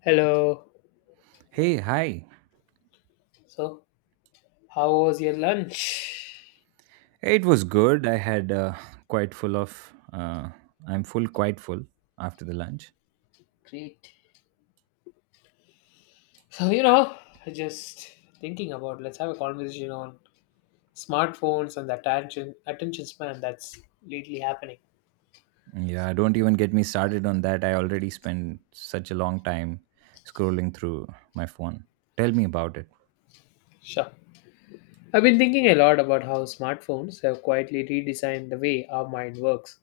Hello. Hey, hi. So, how was your lunch? It was good. I had quite full of. I'm full, quite full after the lunch. Great. So, just thinking about let's have a conversation on smartphones and the attention span that's lately happening. Yeah, don't even get me started on that. I already spent such a long time scrolling through my phone. Tell me about it. Sure. I've been thinking a lot about how smartphones have quietly redesigned the way our mind works,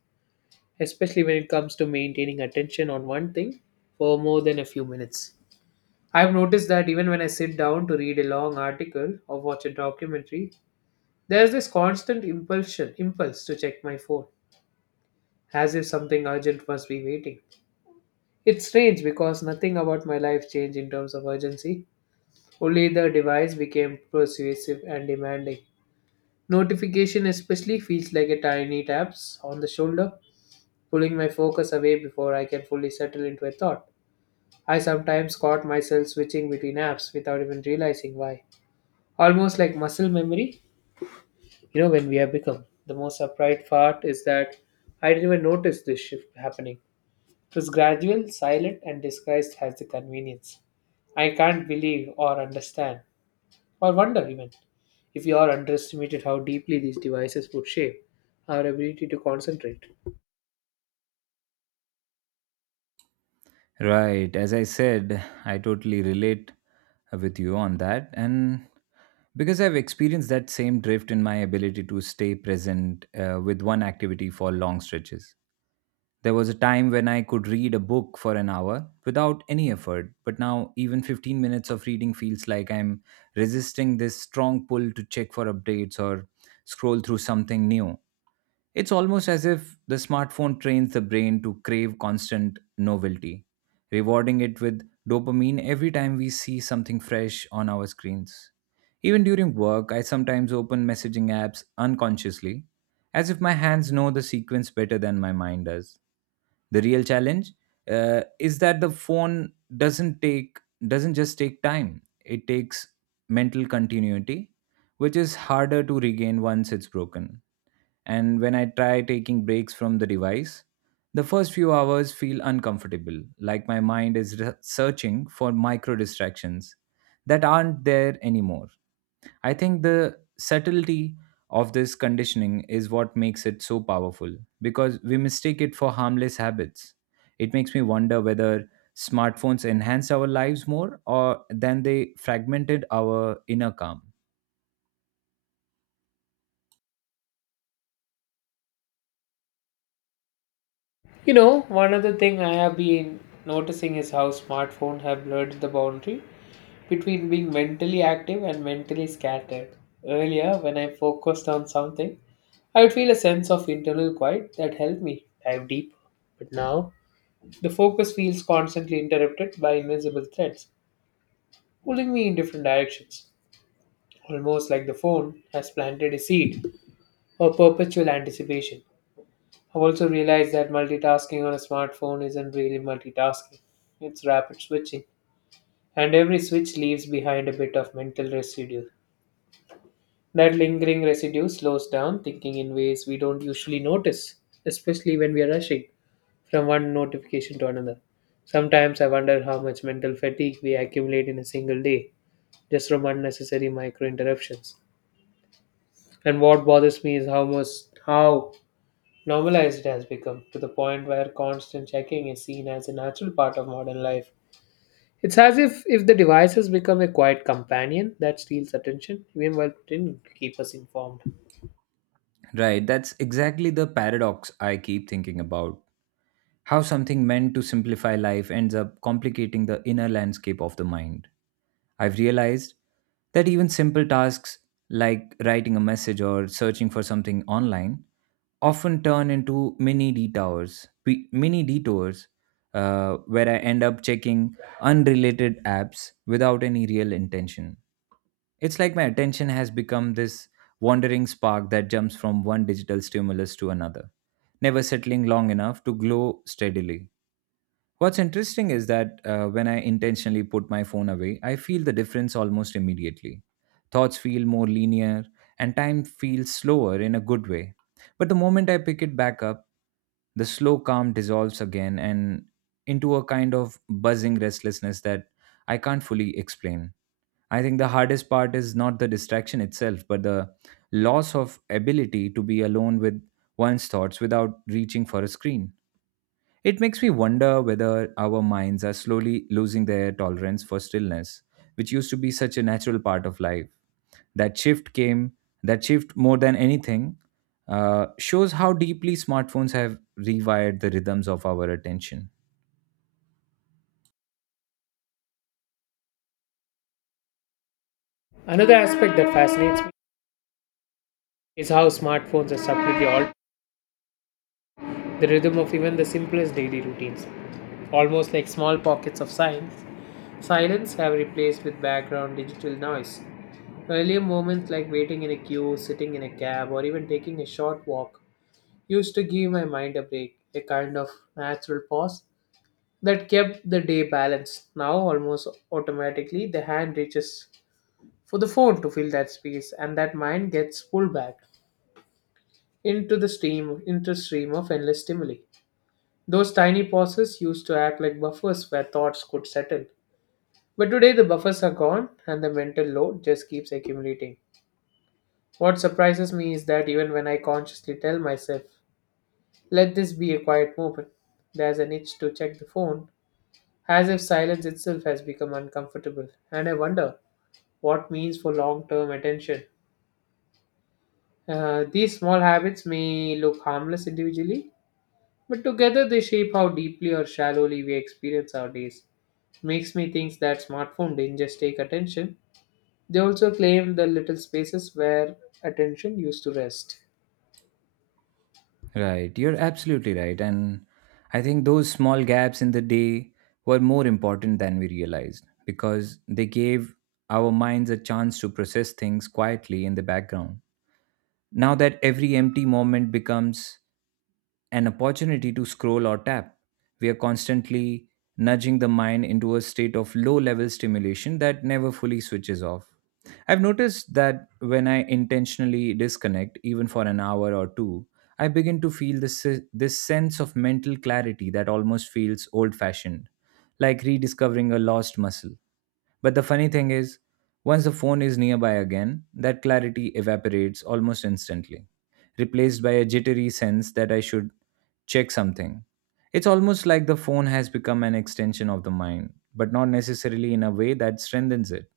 especially when it comes to maintaining attention on one thing for more than a few minutes. I've noticed that even when I sit down to read a long article or watch a documentary, there's this constant impulsion impulse to check my phone, as if something urgent must be waiting. It's strange because nothing about my life changed in terms of urgency. Only the device became persuasive and demanding. Notification especially feels like a tiny taps on the shoulder, pulling my focus away before I can fully settle into a thought. I sometimes caught myself switching between apps without even realizing why. Almost like muscle memory. When we have become, the most upright part is that I didn't even notice this shift happening. It was gradual, silent, and disguised as the convenience. I can't believe or understand, or wonder even, if you all underestimated how deeply these devices would shape our ability to concentrate. Right. As I said, I totally relate with you on that. And because I've experienced that same drift in my ability to stay present with one activity for long stretches. There was a time when I could read a book for an hour without any effort, but now even 15 minutes of reading feels like I'm resisting this strong pull to check for updates or scroll through something new. It's almost as if the smartphone trains the brain to crave constant novelty, rewarding it with dopamine every time we see something fresh on our screens. Even during work, I sometimes open messaging apps unconsciously, as if my hands know the sequence better than my mind does. The real challenge is that the phone doesn't take doesn't just take time; it takes mental continuity, which is harder to regain once it's broken, and when I try taking breaks from the device, the first few hours feel uncomfortable, like my mind is searching for micro distractions that aren't there anymore. I think the subtlety of this conditioning is what makes it so powerful because we mistake it for harmless habits. It makes me wonder whether smartphones enhance our lives more or than they fragmented our inner calm. You know, one other thing I have been noticing is how smartphones have blurred the boundary between being mentally active and mentally scattered. Earlier, when I focused on something, I would feel a sense of internal quiet that helped me dive deep. But now, the focus feels constantly interrupted by invisible threads, pulling me in different directions, almost like the phone has planted a seed of perpetual anticipation. I've also realized that multitasking on a smartphone isn't really multitasking, it's rapid switching, and every switch leaves behind a bit of mental residue. That lingering residue slows down thinking in ways we don't usually notice, especially when we are rushing from one notification to another. Sometimes I wonder how much mental fatigue we accumulate in a single day just from unnecessary micro interruptions. And what bothers me is how normalized it has become, to the point where constant checking is seen as a natural part of modern life. It's as if the device has become a quiet companion that steals attention, even while pretending to keep us informed. Right, that's exactly the paradox I keep thinking about. How something meant to simplify life ends up complicating the inner landscape of the mind. I've realized that even simple tasks like writing a message or searching for something online often turn into mini detours, where I end up checking unrelated apps without any real intention. It's like my attention has become this wandering spark that jumps from one digital stimulus to another, never settling long enough to glow steadily. What's interesting is that when I intentionally put my phone away, I feel the difference almost immediately. Thoughts feel more linear, and time feels slower in a good way. But the moment I pick it back up, the slow calm dissolves again and into a kind of buzzing restlessness that I can't fully explain. I think the hardest part is not the distraction itself, but the loss of ability to be alone with one's thoughts without reaching for a screen. It makes me wonder whether our minds are slowly losing their tolerance for stillness, which used to be such a natural part of life. That shift came, that shift, more than anything, shows how deeply smartphones have rewired the rhythms of our attention. Another aspect that fascinates me is how smartphones have subtly altered the rhythm of even the simplest daily routines. Almost like small pockets of silence have replaced with background digital noise. Earlier moments like waiting in a queue, sitting in a cab, or even taking a short walk used to give my mind a break, a kind of natural pause that kept the day balanced. Now, almost automatically, the hand reaches for the phone to fill that space, and that mind gets pulled back into stream of endless stimuli. Those tiny pauses used to act like buffers where thoughts could settle. But today the buffers are gone and the mental load just keeps accumulating. What surprises me is that even when I consciously tell myself, let this be a quiet moment, there's an itch to check the phone, as if silence itself has become uncomfortable. And I wonder what means for long term attention. These small habits may look harmless individually, but together they shape how deeply or shallowly we experience our days. Makes me think that smartphone didn't just take attention, they also claimed the little spaces where attention used to rest. Right, you're absolutely right. And I think those small gaps in the day were more important than we realized because they gave our minds a chance to process things quietly in the background. Now that every empty moment becomes an opportunity to scroll or tap, we are constantly nudging the mind into a state of low level stimulation that never fully switches off. I've noticed that when I intentionally disconnect, even for an hour or two, I begin to feel this sense of mental clarity that almost feels old fashioned, like rediscovering a lost muscle. But the funny thing is, once the phone is nearby again, that clarity evaporates almost instantly, replaced by a jittery sense that I should check something. It's almost like the phone has become an extension of the mind, but not necessarily in a way that strengthens it.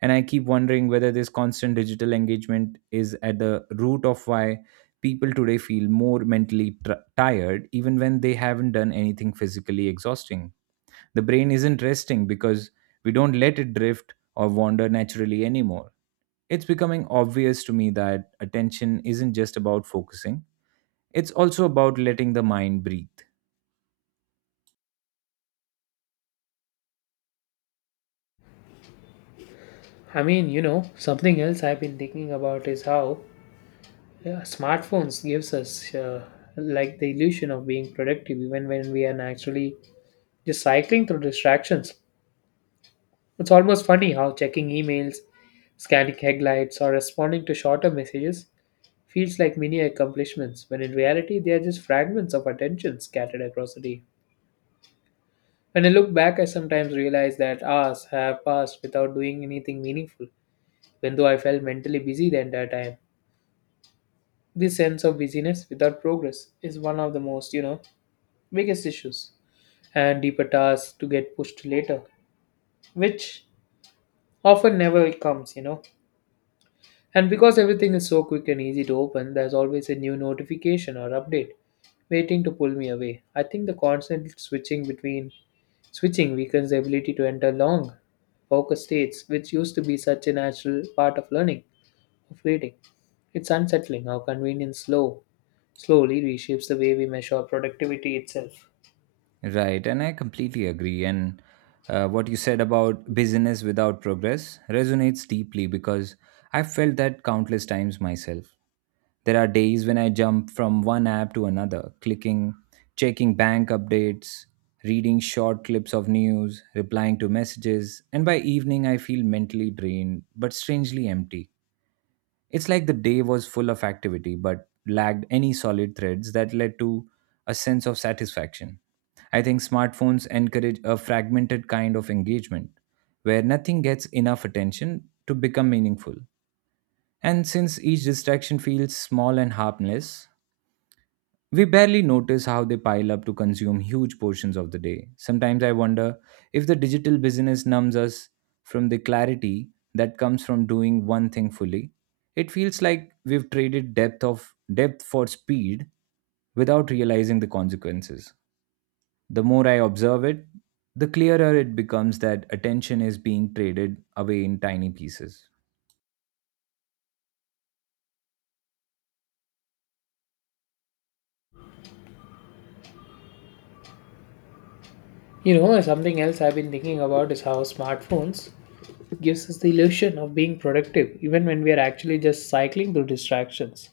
And I keep wondering whether this constant digital engagement is at the root of why people today feel more mentally tired, even when they haven't done anything physically exhausting. The brain isn't resting because we don't let it drift or wander naturally anymore. It's becoming obvious to me that attention isn't just about focusing, it's also about letting the mind breathe. I mean, something else I've been thinking about is how yeah, smartphones gives us, like the illusion of being productive even when we are naturally just cycling through distractions. It's almost funny how checking emails, scanning headlights, or responding to shorter messages feels like mini accomplishments when in reality they are just fragments of attention scattered across the day. When I look back, I sometimes realize that hours have passed without doing anything meaningful, even though I felt mentally busy the entire time. This sense of busyness without progress is one of the most, biggest issues, and deeper tasks to get pushed to later, which often never comes. And because everything is so quick and easy to open, there's always a new notification or update waiting to pull me away. I think the constant switching weakens the ability to enter long focus states, which used to be such a natural part of learning, of reading. It's unsettling how convenience slowly reshapes the way we measure productivity itself. Right, and I completely agree. And what you said about business without progress resonates deeply because I've felt that countless times myself. There are days when I jump from one app to another, clicking, checking bank updates, reading short clips of news, replying to messages, and by evening I feel mentally drained but strangely empty. It's like the day was full of activity but lacked any solid threads that led to a sense of satisfaction. I think smartphones encourage a fragmented kind of engagement where nothing gets enough attention to become meaningful. And since each distraction feels small and harmless, we barely notice how they pile up to consume huge portions of the day. Sometimes I wonder if the digital business numbs us from the clarity that comes from doing one thing fully. It feels like we've traded depth for speed without realizing the consequences. The more I observe it, the clearer it becomes that attention is being traded away in tiny pieces. You know, something else I've been thinking about is how smartphones gives us the illusion of being productive even when we are actually just cycling through distractions.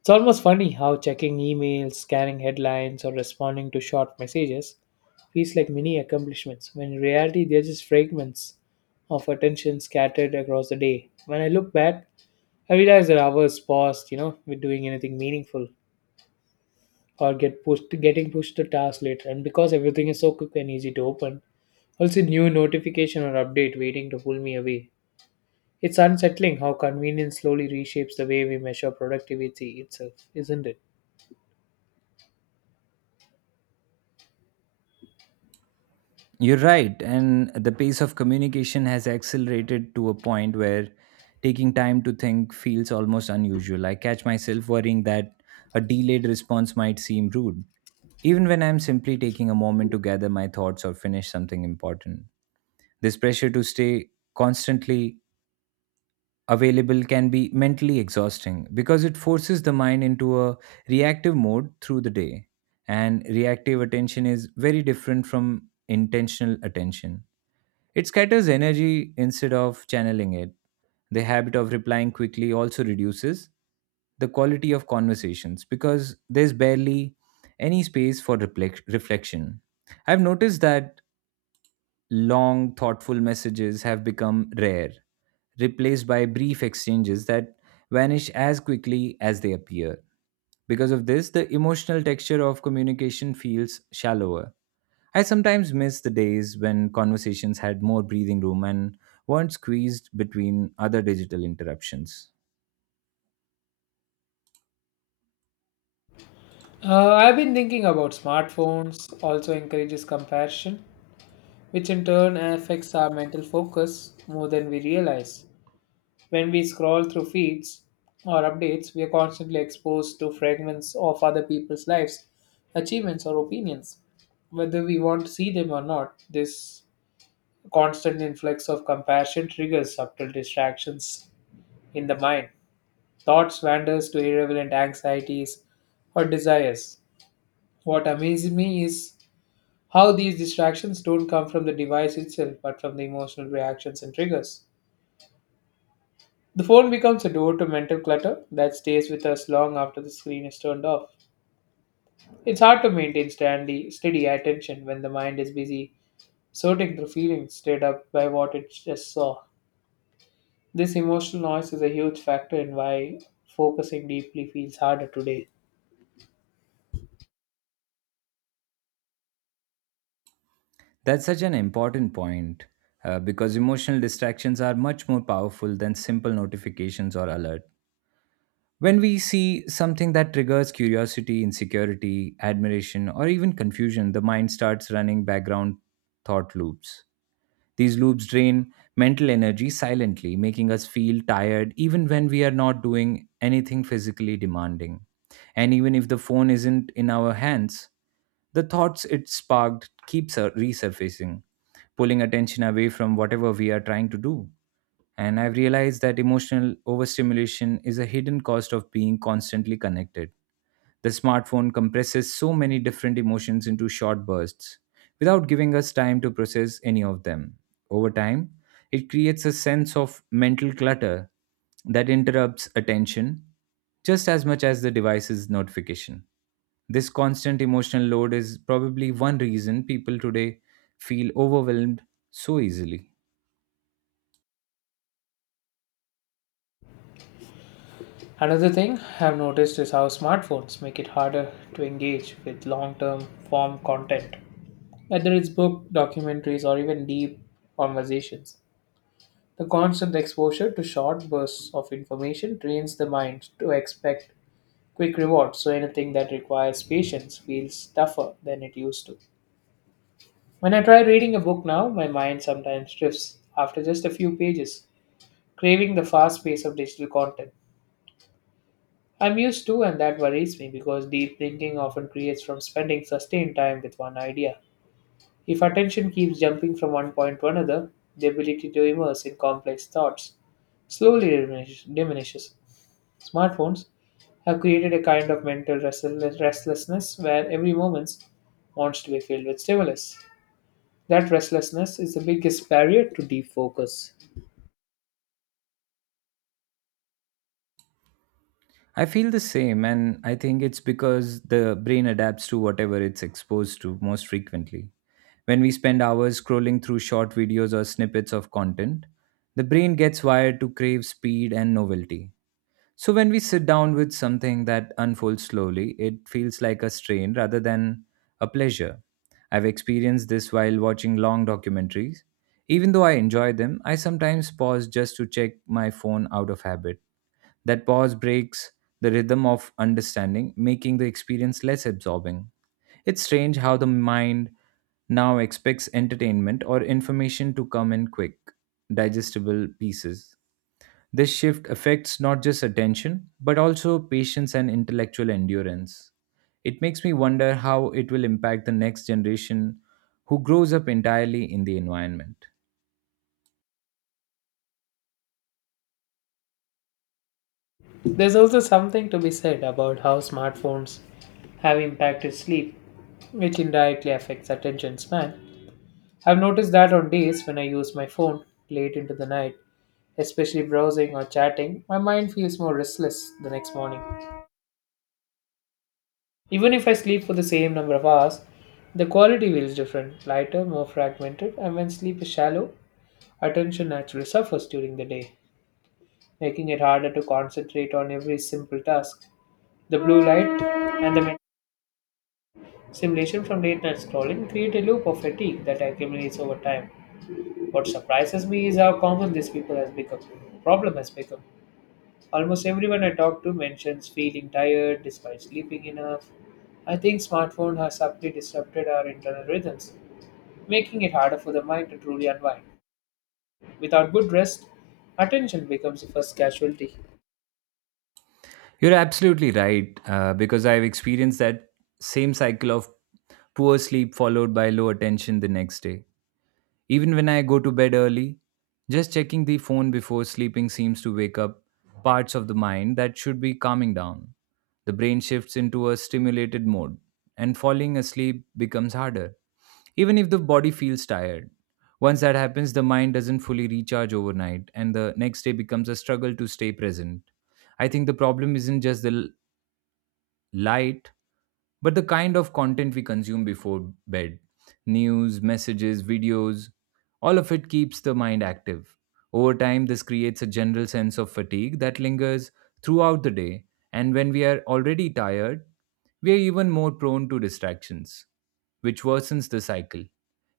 It's almost funny how checking emails, scanning headlines, or responding to short messages feels like mini accomplishments when in reality they're just fragments of attention scattered across the day. When I look back, I realize that hours paused, with doing anything meaningful, or getting pushed to tasks later. And because everything is so quick and easy to open, also new notification or update waiting to pull me away. It's unsettling how convenience slowly reshapes the way we measure productivity itself, isn't it? You're right. And the pace of communication has accelerated to a point where taking time to think feels almost unusual. I catch myself worrying that a delayed response might seem rude, even when I'm simply taking a moment to gather my thoughts or finish something important. This pressure to stay constantly available can be mentally exhausting because it forces the mind into a reactive mode through the day. And reactive attention is very different from intentional attention, it scatters energy instead of channeling it. The habit of replying quickly also reduces the quality of conversations because there's barely any space for reflection. I've noticed that long, thoughtful messages have become rare, replaced by brief exchanges that vanish as quickly as they appear. Because of this, the emotional texture of communication feels shallower. I sometimes miss the days when conversations had more breathing room and weren't squeezed between other digital interruptions. I've been thinking about smartphones also encourages comparison, which in turn affects our mental focus more than we realize. When we scroll through feeds or updates, we are constantly exposed to fragments of other people's lives, achievements, or opinions. Whether we want to see them or not, this constant influx of compassion triggers subtle distractions in the mind. Thoughts wanders to irrelevant anxieties or desires. What amazes me is how these distractions don't come from the device itself, but from the emotional reactions and triggers. The phone becomes a door to mental clutter that stays with us long after the screen is turned off. It's hard to maintain steady attention when the mind is busy sorting through feelings stirred up by what it just saw. This emotional noise is a huge factor in why focusing deeply feels harder today. That's such an important point because emotional distractions are much more powerful than simple notifications or alert. When we see something that triggers curiosity, insecurity, admiration, or even confusion, the mind starts running background thought loops. These loops drain mental energy silently, making us feel tired even when we are not doing anything physically demanding. And even if the phone isn't in our hands, the thoughts it sparked keeps resurfacing, pulling attention away from whatever we are trying to do. And I've realized that emotional overstimulation is a hidden cost of being constantly connected. The smartphone compresses so many different emotions into short bursts without giving us time to process any of them. Over time, it creates a sense of mental clutter that interrupts attention just as much as the device's notification. This constant emotional load is probably one reason people today feel overwhelmed so easily. Another thing I've noticed is how smartphones make it harder to engage with long term form content, whether it's book, documentaries, or even deep conversations. The constant exposure to short bursts of information trains the mind to expect quick rewards, so anything that requires patience feels tougher than it used to. When I try reading a book now, my mind sometimes drifts after just a few pages, craving the fast pace of digital content. I'm used to, and that worries me because deep thinking often creates from spending sustained time with one idea. If attention keeps jumping from one point to another, the ability to immerse in complex thoughts slowly diminishes. Smartphones have created a kind of mental restlessness where every moment wants to be filled with stimulus. That restlessness is the biggest barrier to deep focus. I feel the same, and I think it's because the brain adapts to whatever it's exposed to most frequently. When we spend hours scrolling through short videos or snippets of content, the brain gets wired to crave speed and novelty. So when we sit down with something that unfolds slowly, it feels like a strain rather than a pleasure. I've experienced this while watching long documentaries. Even though I enjoy them, I sometimes pause just to check my phone out of habit. That pause breaks the rhythm of understanding, making the experience less absorbing. It's strange how the mind now expects entertainment or information to come in quick, digestible pieces. This shift affects not just attention, but also patience and intellectual endurance. It makes me wonder how it will impact the next generation who grows up entirely in the environment. There's also something to be said about how smartphones have impacted sleep, which indirectly affects attention span. I've noticed that on days when I use my phone late into the night, especially browsing or chatting, my mind feels more restless the next morning. Even if I sleep for the same number of hours, the quality feels different, lighter, more fragmented, and when sleep is shallow, attention naturally suffers during the day, making it harder to concentrate on every simple task. The blue light and the mental simulation from late night scrolling create a loop of fatigue that accumulates over time. What surprises me is how common this people has become. Problem has become. Almost everyone I talk to mentions feeling tired despite sleeping enough. I think smartphone has subtly disrupted our internal rhythms, making it harder for the mind to truly unwind. Without good rest, attention becomes the first casualty. You're absolutely right, because I've experienced that same cycle of poor sleep followed by low attention the next day. Even when I go to bed early, just checking the phone before sleeping seems to wake up parts of the mind that should be calming down. The brain shifts into a stimulated mode, and falling asleep becomes harder, even if the body feels tired. Once that happens, the mind doesn't fully recharge overnight, and the next day becomes a struggle to stay present. I think the problem isn't just the light, but the kind of content we consume before bed, news, messages, videos, all of it keeps the mind active. Over time, this creates a general sense of fatigue that lingers throughout the day, and when we are already tired, we are even more prone to distractions, which worsens the cycle.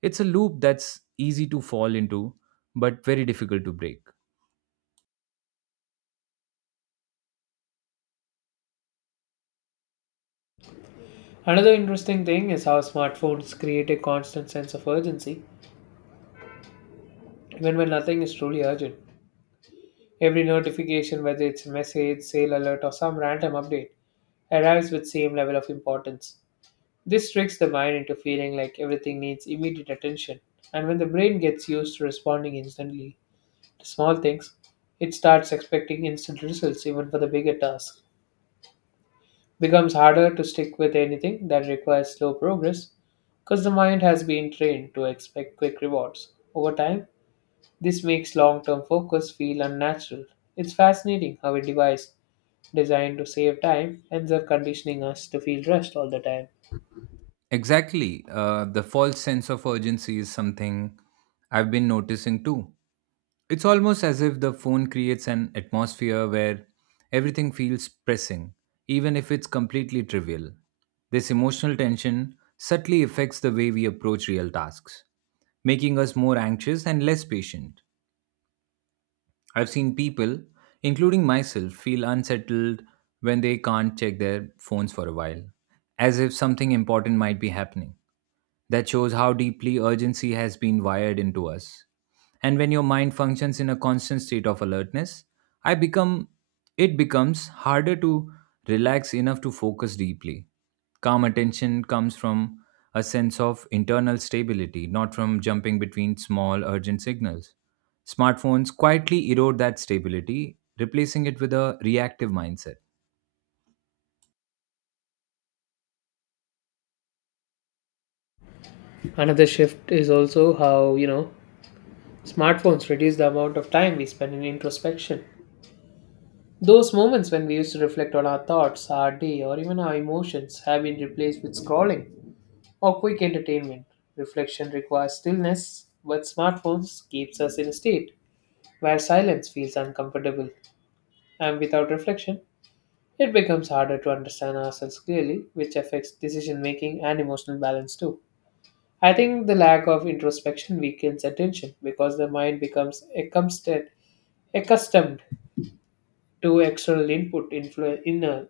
It's a loop that's easy to fall into, but very difficult to break. Another interesting thing is how smartphones create a constant sense of urgency, even when nothing is truly urgent. Every notification, whether it's a message, sale alert, or some random update, arrives with same level of importance. This tricks the mind into feeling like everything needs immediate attention, and when the brain gets used to responding instantly to small things, it starts expecting instant results even for the bigger tasks. Becomes harder to stick with anything that requires slow progress because the mind has been trained to expect quick rewards. Over time, this makes long term focus feel unnatural. It's fascinating how a device designed to save time ends up conditioning us to feel rushed all the time. Exactly. The false sense of urgency is something I've been noticing too. It's almost as if the phone creates an atmosphere where everything feels pressing, even if it's completely trivial. This emotional tension subtly affects the way we approach real tasks, making us more anxious and less patient. I've seen people, including myself, feel unsettled when they can't check their phones for a while, as if something important might be happening. That shows how deeply urgency has been wired into us. And when your mind functions in a constant state of alertness, I become it becomes harder to relax enough to focus deeply. Calm attention comes from a sense of internal stability, not from jumping between small urgent signals. Smartphones quietly erode that stability, replacing it with a reactive mindset. Another shift is also how, smartphones reduce the amount of time we spend in introspection. Those moments when we used to reflect on our thoughts, our day, or even our emotions have been replaced with scrolling or quick entertainment. Reflection requires stillness, but smartphones keeps us in a state where silence feels uncomfortable. And without reflection, it becomes harder to understand ourselves clearly, which affects decision making and emotional balance too. I think the lack of introspection weakens attention because the mind becomes accustomed to external input,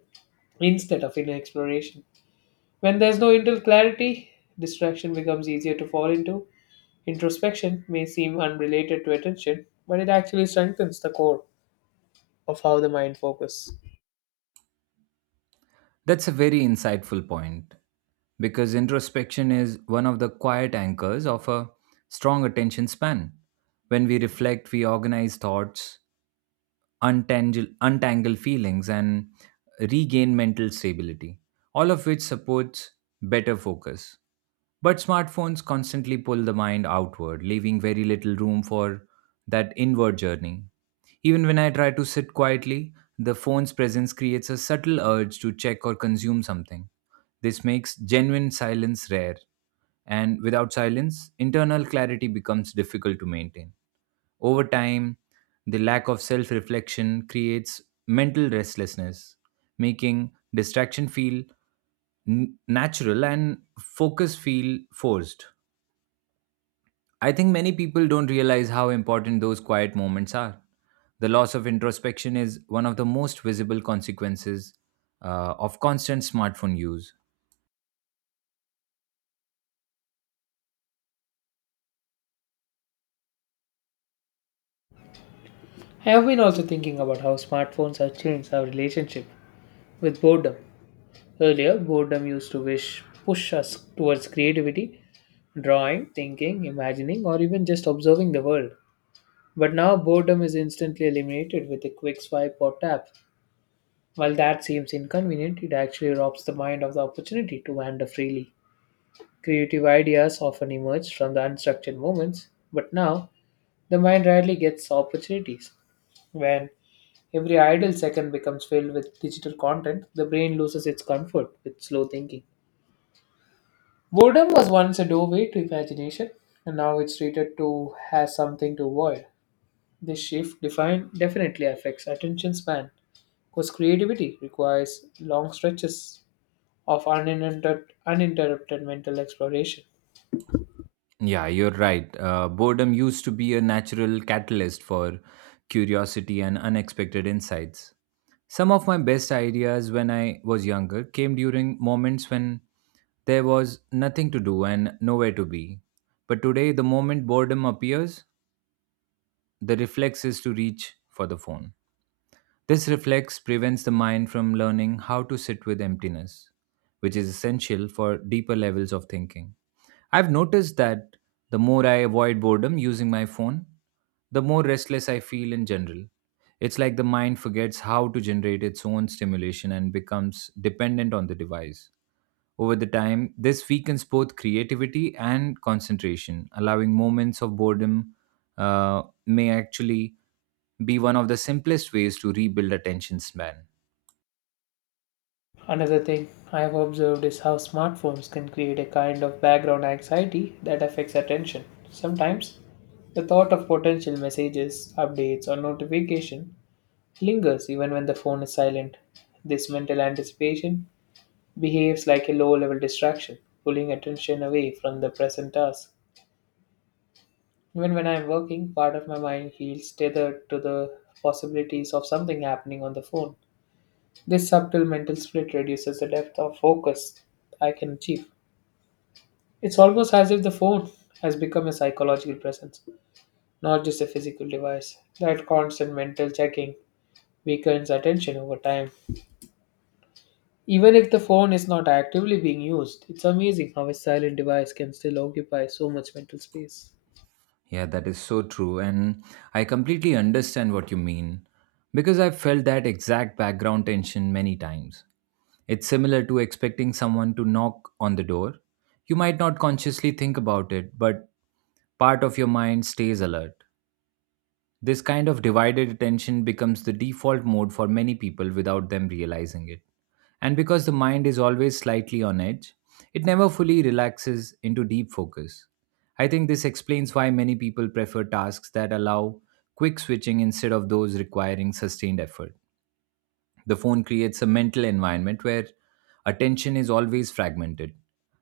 instead of inner exploration. When there's no internal clarity, distraction becomes easier to fall into. Introspection may seem unrelated to attention, but it actually strengthens the core of how the mind focuses. That's a very insightful point because introspection is one of the quiet anchors of a strong attention span. When we reflect, we organize thoughts, untangle feelings, and regain mental stability, all of which supports better focus. But smartphones constantly pull the mind outward, leaving very little room for that inward journey. Even when I try to sit quietly, the phone's presence creates a subtle urge to check or consume something. This makes genuine silence rare, and without silence, internal clarity becomes difficult to maintain. Over time, the lack of self reflection creates mental restlessness, making distraction feel natural and focus feel forced. I think many people don't realize how important those quiet moments are. The loss of introspection is one of the most visible consequences of constant smartphone use. I have been also thinking about how smartphones have changed our relationship with boredom. Earlier, boredom used to wish push us towards creativity, drawing, thinking, imagining, or even just observing the world. But now boredom is instantly eliminated with a quick swipe or tap. While that seems inconvenient, it actually robs the mind of the opportunity to wander freely. Creative ideas often emerge from the unstructured moments, but now the mind rarely gets opportunities. When every idle second becomes filled with digital content, the brain loses its comfort with slow thinking. Boredom was once a doorway to imagination, and now it's treated to as something to avoid. This shift definitely affects attention span, because creativity requires long stretches of uninterrupted mental exploration. Yeah, you're right. Boredom used to be a natural catalyst for curiosity and unexpected insights. Some of my best ideas when I was younger came during moments when there was nothing to do and nowhere to be. But today, the moment boredom appears, the reflex is to reach for the phone. This reflex prevents the mind from learning how to sit with emptiness, which is essential for deeper levels of thinking. I've noticed that the more I avoid boredom using my phone, the more restless I feel in general. It's like the mind forgets how to generate its own stimulation and becomes dependent on the device. Over the time, this weakens both creativity and concentration. Allowing moments of boredom may actually be one of the simplest ways to rebuild attention span. Another thing I have observed is how smartphones can create a kind of background anxiety that affects attention. Sometimes, the thought of potential messages, updates, or notification lingers even when the phone is silent. This mental anticipation behaves like a low level distraction, pulling attention away from the present task. Even when I am working, part of my mind feels tethered to the possibilities of something happening on the phone. This subtle mental split reduces the depth of focus I can achieve. It's almost as if the phone has become a psychological presence, not just a physical device. That constant mental checking weakens attention over time. Even if the phone is not actively being used, it's amazing how a silent device can still occupy so much mental space. Yeah, that is so true. And I completely understand what you mean because I've felt that exact background tension many times. It's similar to expecting someone to knock on the door. You might not consciously think about it, but part of your mind stays alert. This kind of divided attention becomes the default mode for many people without them realizing it. And because the mind is always slightly on edge, it never fully relaxes into deep focus. I think this explains why many people prefer tasks that allow quick switching instead of those requiring sustained effort. The phone creates a mental environment where attention is always fragmented.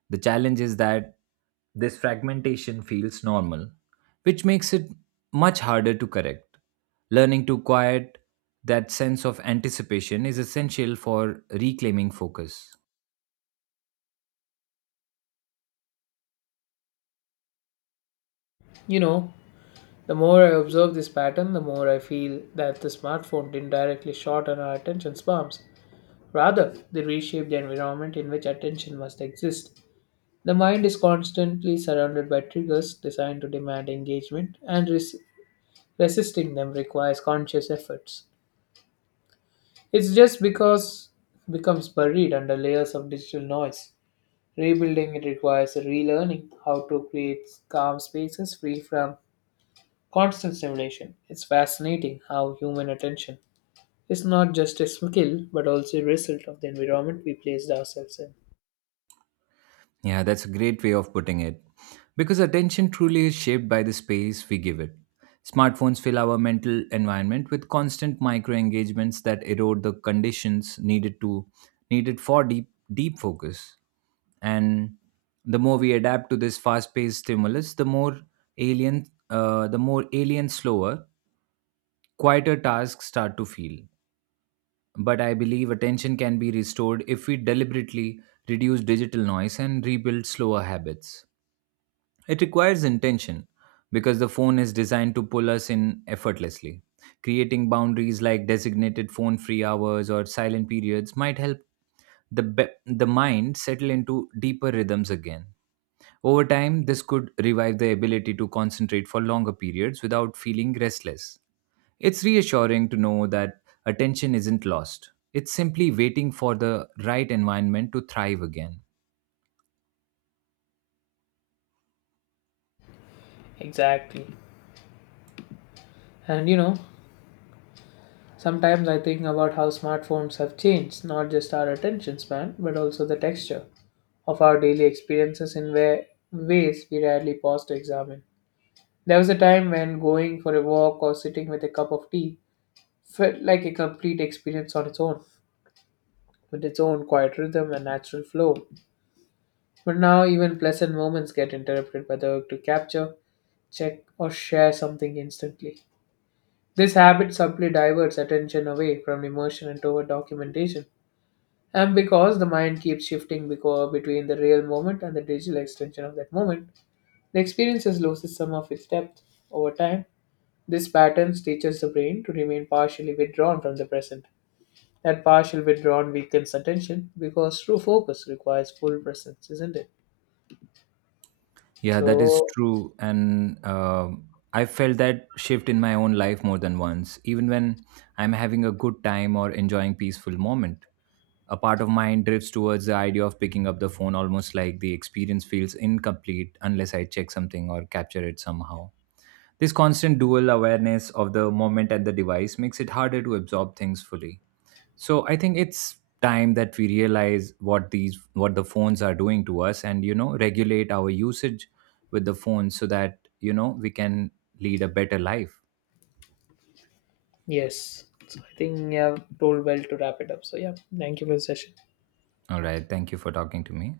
The challenge is that this fragmentation feels normal, which makes it much harder to correct. Learning to quiet that sense of anticipation is essential for reclaiming focus. You know, the more I observe this pattern, the more I feel that the smartphone didn't directly shorten our attention spans. Rather, they reshaped the environment in which attention must exist. The mind is constantly surrounded by triggers designed to demand engagement, and resisting them requires conscious efforts. It's just because it becomes buried under layers of digital noise. Rebuilding it requires a relearning how to create calm spaces free from constant stimulation. It's fascinating how human attention is not just a skill but also a result of the environment we placed ourselves in. Yeah, that's a great way of putting it, because attention truly is shaped by the space we give it. Smartphones fill our mental environment with constant micro engagements that erode the conditions needed for deep focus. And the more we adapt to this fast-paced stimulus, the more alien slower, quieter tasks start to feel. But I believe attention can be restored if we deliberately reduce digital noise and rebuild slower habits. It requires intention because the phone is designed to pull us in effortlessly. Creating boundaries like designated phone free hours or silent periods might help the mind settle into deeper rhythms again. Over time, this could revive the ability to concentrate for longer periods without feeling restless. It's reassuring to know that attention isn't lost, it's simply waiting for the right environment to thrive again. Exactly. And you know, sometimes I think about how smartphones have changed not just our attention span but also the texture of our daily experiences in ways we rarely pause to examine. There was a time when going for a walk or sitting with a cup of tea felt like a complete experience on its own, with its own quiet rhythm and natural flow. But now, even pleasant moments get interrupted by the urge to capture, check, or share something instantly. This habit subtly diverts attention away from immersion and toward documentation. And because the mind keeps shifting between the real moment and the digital extension of that moment, the experience has lost some of its depth over time. This pattern teaches the brain to remain partially withdrawn from the present. That partial withdrawn weakens attention because true focus requires full presence, isn't it? Yeah, that is So, true. And I felt that shift in my own life more than once, even when I'm having a good time or enjoying peaceful moment. A part of mine drifts towards the idea of picking up the phone, almost like the experience feels incomplete unless I check something or capture it somehow. This constant dual awareness of the moment and the device makes it harder to absorb things fully. So I think it's time that we realize what the phones are doing to us, and regulate our usage with the phone so that we can lead a better life. yes. So I think you have told well to wrap it up. So, yeah, thank you for the session. All right, thank you for talking to me.